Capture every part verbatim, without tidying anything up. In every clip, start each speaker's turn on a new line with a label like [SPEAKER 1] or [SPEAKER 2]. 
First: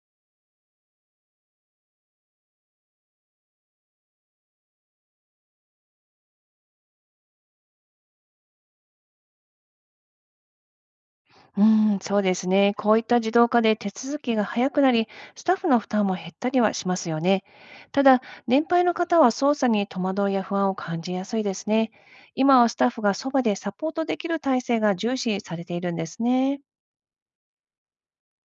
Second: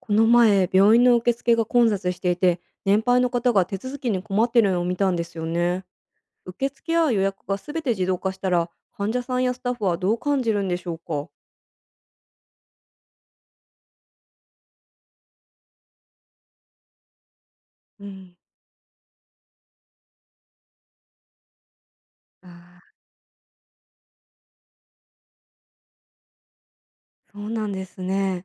[SPEAKER 1] この前、病院の受付が混雑していて、年配の方が手続きに困ってるのを見たんですよね。受付や予約がすべて自動化したら、患者さんやスタッフはどう感じるんでしょうか？
[SPEAKER 2] うん、そうですね。こういった自動化で手続きが早くなり、スタッフの負担も減ったりはしますよね。た
[SPEAKER 1] う
[SPEAKER 2] だ、
[SPEAKER 1] ん、
[SPEAKER 2] 年配の方は操作に戸惑いや不安を感じやすいですね。今はスタッ
[SPEAKER 1] あ
[SPEAKER 2] フがそばでサポートできる体制が重視されているんですね。
[SPEAKER 1] ー、そうなんですね。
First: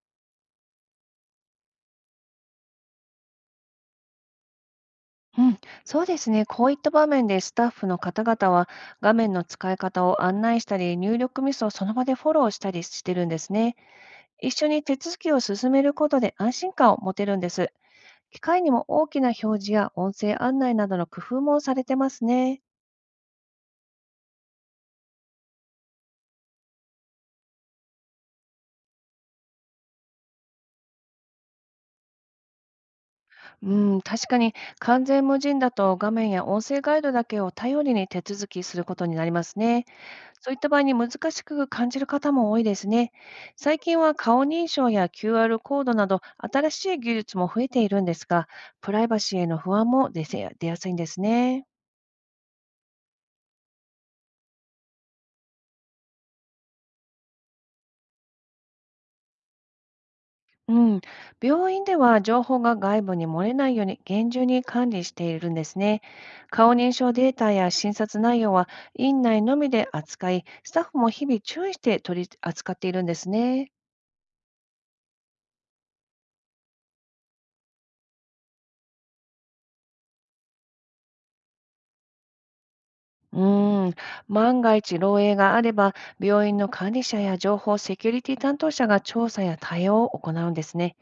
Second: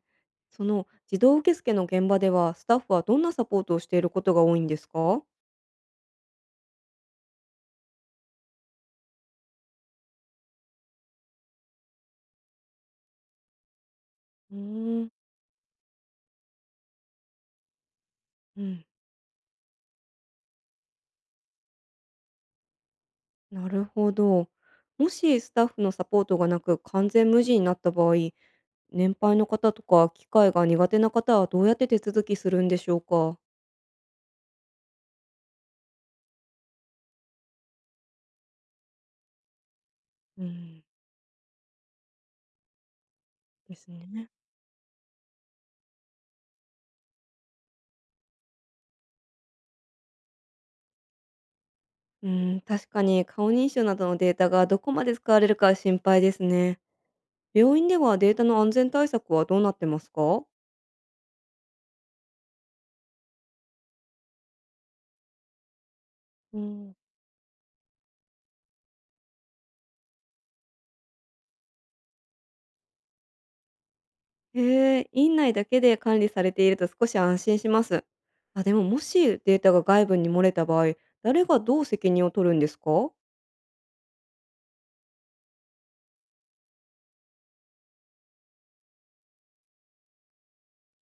[SPEAKER 1] その自動受付の現場では、スタッフはどんなサポートをしていることが多いんですか？
[SPEAKER 2] うん、そうですね。こういった場面でスタッフの方々は画面の使い方を案内したり、入力ミスをその場でフォローしたりしてるんですね。一
[SPEAKER 1] う
[SPEAKER 2] 緒に手
[SPEAKER 1] ーん、
[SPEAKER 2] 続きを進めることで安心感を持てるんです。機
[SPEAKER 1] う
[SPEAKER 2] 械にも
[SPEAKER 1] ん、
[SPEAKER 2] 大きな表示や音声案内などの工夫もされてますね。
[SPEAKER 1] なるほど。もしスタッフのサポートがなく完全無事になった場合、年配の方とか機械が苦手な方はどうやって手続きするんでしょうか？
[SPEAKER 2] うん、確かに完全無人だと画面や音声ガイドだけを頼りに手続きすることになりますね。
[SPEAKER 1] う
[SPEAKER 2] そういった場合
[SPEAKER 1] ん、
[SPEAKER 2] に難しく感じる方も多いですね。
[SPEAKER 1] で
[SPEAKER 2] 最
[SPEAKER 1] す
[SPEAKER 2] 近は
[SPEAKER 1] ね。
[SPEAKER 2] 顔認証や キューアール コードなど新しい技術も増えているんですが、プライバシーへの不安も出せ出やすいんですね。
[SPEAKER 1] うん、確かに顔認証などのデータがどこまで使われるか心配ですね。病院ではデータの安全対策はどうなってますか？
[SPEAKER 2] うん、病院では情報が外部に漏れないように厳重に管理しているんですね。
[SPEAKER 1] う
[SPEAKER 2] 顔認
[SPEAKER 1] ん、
[SPEAKER 2] 証データや診察内容は院内のみで扱い、スタッフも日々注意して取り扱っているんですね。
[SPEAKER 1] へえ、院内だけで管理されていると少し安心します。あ、でももしデータが外部に漏れた場合、誰がどう責任を取るんですか？
[SPEAKER 2] うーん、万が一漏洩があれば、病院の管理者や情報セキュリティ担当者が調査や対応を行うんですね。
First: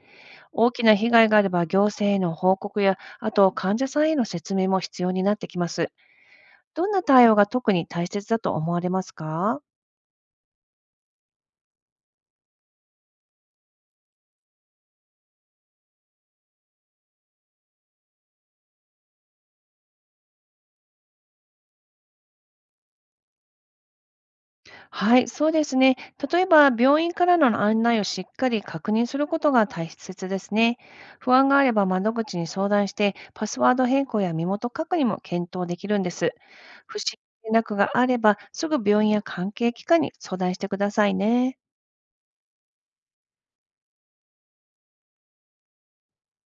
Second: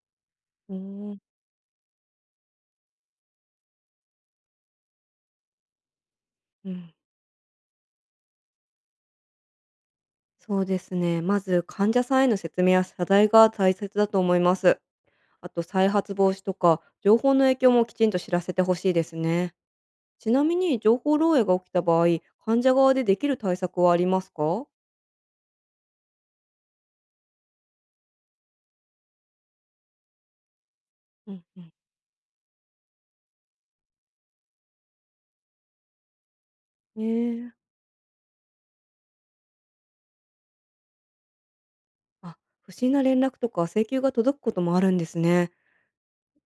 [SPEAKER 2] 大
[SPEAKER 1] う
[SPEAKER 2] きな被
[SPEAKER 1] ん、
[SPEAKER 2] 害があれば、行政への報告や、あと患者さんへの説明も必要になってきます。
[SPEAKER 1] う
[SPEAKER 2] どん
[SPEAKER 1] ん、
[SPEAKER 2] な対応が特に大切だと思われますか？
[SPEAKER 1] そうですね。まず患者さんへの説明や謝罪が大切だと思います。あと再発防止とか情報の影響もきちんと知らせてほしいですね。ちなみに情報漏洩が起きた場合、患者側でできる対策はありますか？
[SPEAKER 2] はい、そうですね。例えば、病院からの案内をしっかり確認することが大切ですね。
[SPEAKER 1] う
[SPEAKER 2] 不
[SPEAKER 1] ん
[SPEAKER 2] 安が
[SPEAKER 1] う
[SPEAKER 2] あれ
[SPEAKER 1] ん、
[SPEAKER 2] ば窓口に相談して、パスワード変更や身元確認も検討できるんです。不
[SPEAKER 1] ね
[SPEAKER 2] 審な連
[SPEAKER 1] え、
[SPEAKER 2] 絡があれば、すぐ病院や関係機関に相談してくださいね。
[SPEAKER 1] あ、不審な連絡とか請求が届くこともあるんですね。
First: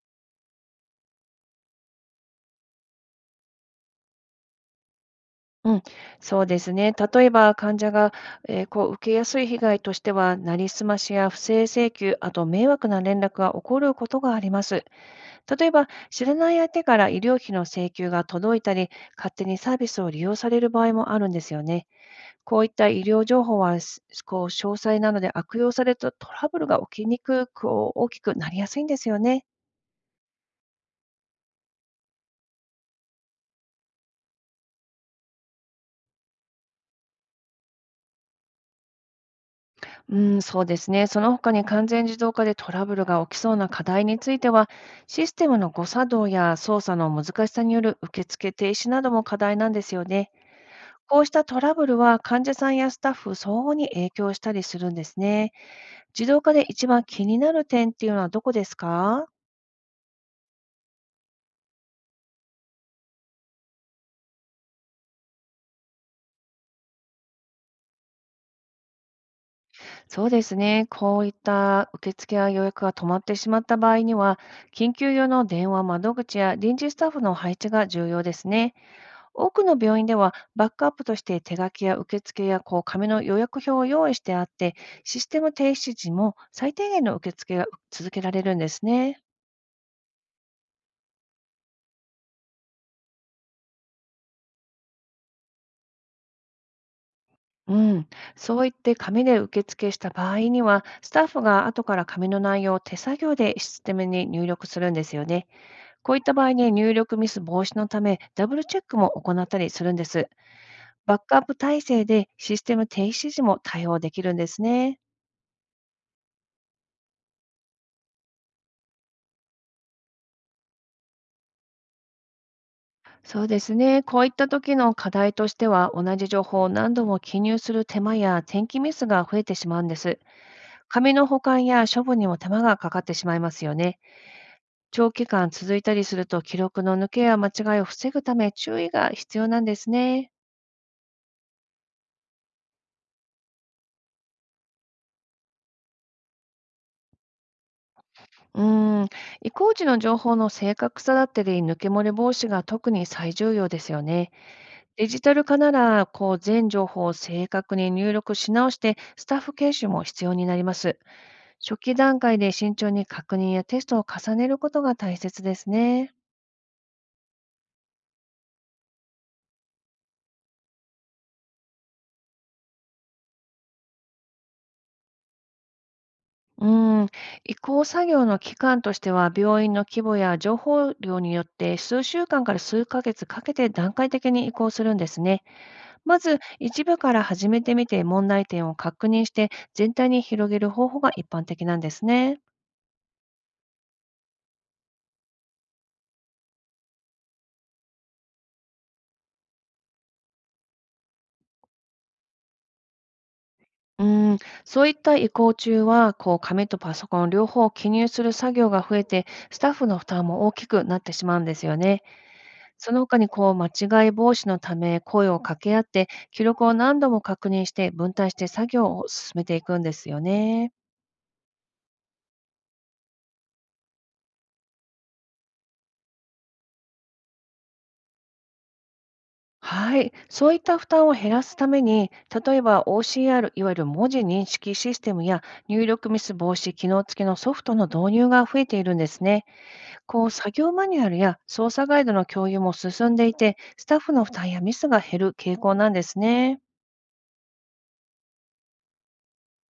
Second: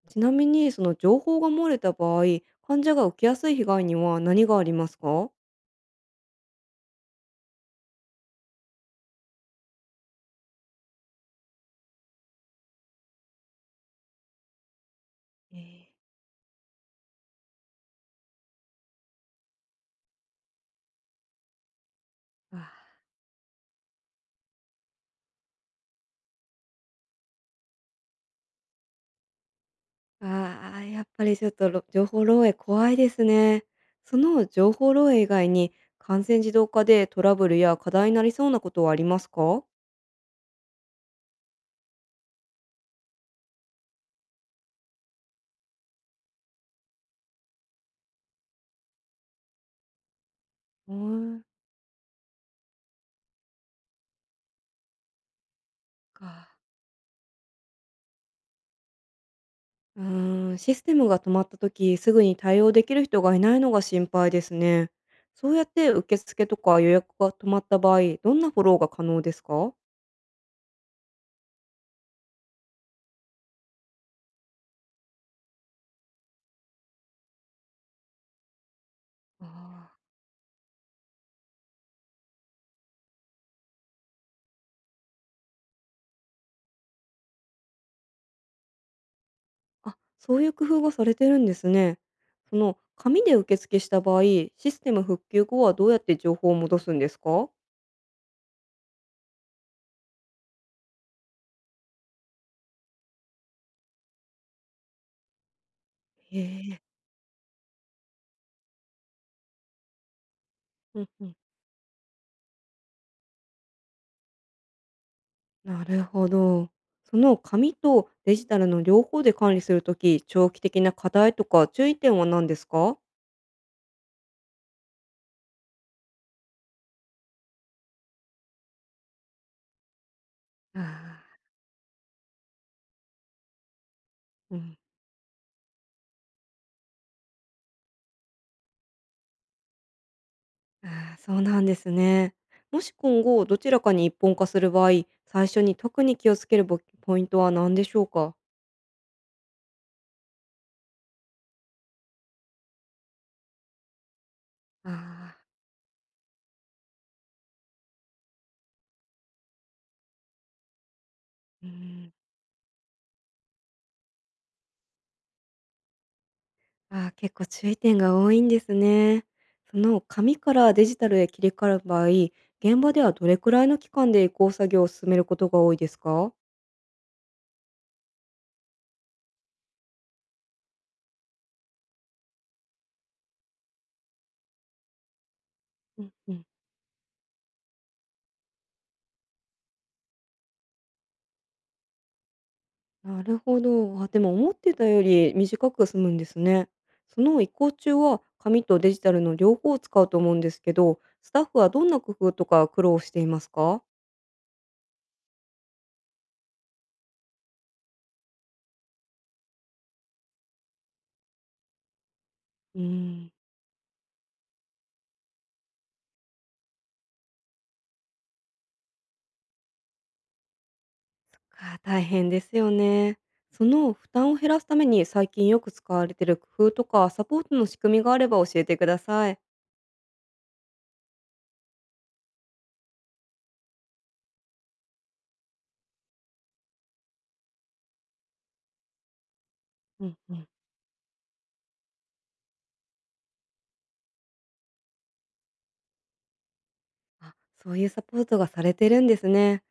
[SPEAKER 1] ちなみにその情報が漏れた場合、患者が受けやすい被害には何がありますか？
[SPEAKER 2] うん、そうですね。例えば、患者が、えーこう受けやすい被害としては、なりすましや不正請求、あと迷惑な連絡が起こることがあります。
[SPEAKER 1] え、
[SPEAKER 2] 例えば、知らない相手から医療費の請求が届いたり、勝手にサービスを利用される場合もあるんですよね。こういった
[SPEAKER 1] ー
[SPEAKER 2] 医療情報は、すこう詳細なので、悪用されるとトラブルが起きにくく、大きくなりやすいんですよね。
[SPEAKER 1] ああ、やっぱりちょっと、ろ情報漏洩怖いですね。その情報漏洩以外に、完全自動化でトラブルや課題になりそうなことはありますか？
[SPEAKER 2] うん、そうですね。その他に完全自動化でトラブルが起きそうな課題については、システムの誤作動や操作の難しさによる受付停止なども課題なんですよね。
[SPEAKER 1] うー
[SPEAKER 2] こうし
[SPEAKER 1] ん、
[SPEAKER 2] たトラブルは患者さんやスタッフ相応に影響したりするんですね。自動
[SPEAKER 1] か。
[SPEAKER 2] 化で一番気になる点っていうのはどこですか？
[SPEAKER 1] うーん、システムが止まった時、すぐに対応できる人がいないのが心配ですね。そうやって受付とか予約が止まった場合、どんなフォローが可能ですか？
[SPEAKER 2] そうですね。こういった受付や予約が止まってしまった場合には、緊急用の電話窓口や臨時スタッフの配置が重要ですね。多くの病
[SPEAKER 1] あ
[SPEAKER 2] 院では、バックアップとして手書きや受付やこう紙の予約表を用意してあって、システム停止時も最低限の受付が続けられるんですね。
[SPEAKER 1] あ。あ、そういう工夫がされてるんですね。その紙で受付した場合、システム復旧後はどうやって情報を戻すんですか？
[SPEAKER 2] うん、そう言って紙で受付した場合には、スタッフが後から紙の内容を手作業でシステムに入力するんですよね。こういった
[SPEAKER 1] え
[SPEAKER 2] 場合に
[SPEAKER 1] え。
[SPEAKER 2] 入力ミス防止のため、ダブルチェックも行ったりするんです。
[SPEAKER 1] うん
[SPEAKER 2] バッ
[SPEAKER 1] うん。
[SPEAKER 2] クアップ体制でシステム停止時も対応できるんですね。
[SPEAKER 1] なるほど。その紙とデジタルの両方で管理するとき、長期的な課題とか注意点は何ですか？
[SPEAKER 2] そうですね。こういった時の課題としては、同じ情報を何度も記入する手間や転記ミスが増えてしまうんです。
[SPEAKER 1] あ
[SPEAKER 2] 紙
[SPEAKER 1] あ、
[SPEAKER 2] の保管や処分にも手間がかかってしまいますよね。
[SPEAKER 1] うん。
[SPEAKER 2] 長期間続いたりすると、記録の抜けや間違いを防ぐため注意が必要なんですね。
[SPEAKER 1] ああ、そうなんですね。もし今後どちらかに一本化する場合、最初に特に気をつけるぼポイントは何でしょうか？
[SPEAKER 2] うーん、移行時の情報の正確さだったり、抜け漏れ防止が特に最重要ですよね。
[SPEAKER 1] あ
[SPEAKER 2] デジタ
[SPEAKER 1] あ、
[SPEAKER 2] ル化なら、こう、全情報を正確に入力し直して、スタッフ研修も必要になります。
[SPEAKER 1] う
[SPEAKER 2] 初期
[SPEAKER 1] ん。
[SPEAKER 2] 段階で慎重に確認やテストを重ねることが大切ですね。
[SPEAKER 1] ああ、結構注意点が多いんですね。その紙からデジタルへ切り替わる場合、現場ではどれくらいの期間で移行作業を進めることが多いですか？
[SPEAKER 2] うん、移行作業の期間としては、病院の規模や情報量によって数週間から数ヶ月かけて段階的に移行するんですね。
[SPEAKER 1] うん
[SPEAKER 2] ま
[SPEAKER 1] う
[SPEAKER 2] ず、
[SPEAKER 1] ん。
[SPEAKER 2] 一部から始めてみて問題点を確認して、全体に広げる方法が一般的なんですね。
[SPEAKER 1] なるほど。あ、でも思ってたより短く済むんですね。その移行中は紙とデジタルの両方を使うと思うんですけど、スタッフはどんな工夫とか苦労していますか？
[SPEAKER 2] うん、そういった移行中は、こう、紙とパソコン両方を記入する作業が増えて、スタッフの負担も大きくなってしまうんですよね。
[SPEAKER 1] うー
[SPEAKER 2] その他に
[SPEAKER 1] ん、
[SPEAKER 2] こう間違い防止のため、声を掛け合って記録を何度も確認して分担して作業を進めていくんですよね。
[SPEAKER 1] そっか、大変ですよね。その負担を減らすために最近よく使われている工夫とかサポートの仕組みがあれば教えてください。
[SPEAKER 2] はい、そういった負担を減らすために、例えば オーシーアール、 いわゆる文字認識システムや入力ミス防止機能付きのソフトの導入が増えているんですね。
[SPEAKER 1] うん
[SPEAKER 2] こう
[SPEAKER 1] うん、
[SPEAKER 2] 作業マニュアルや操作ガイドの共有も進んでいて、スタッフの負担やミスが減る傾向なんですね。
[SPEAKER 1] あ、そういうサポートがされてるんですね。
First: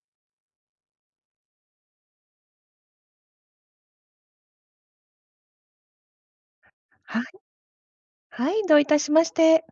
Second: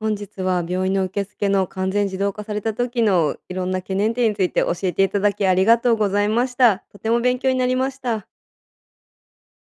[SPEAKER 1] 本日は病院の受付の完全自動化された時のいろんな懸念点について教えていただきありがとうございました。とても
[SPEAKER 2] は
[SPEAKER 1] 勉
[SPEAKER 2] い、
[SPEAKER 1] 強になりました。
[SPEAKER 2] はい、どういたしまして。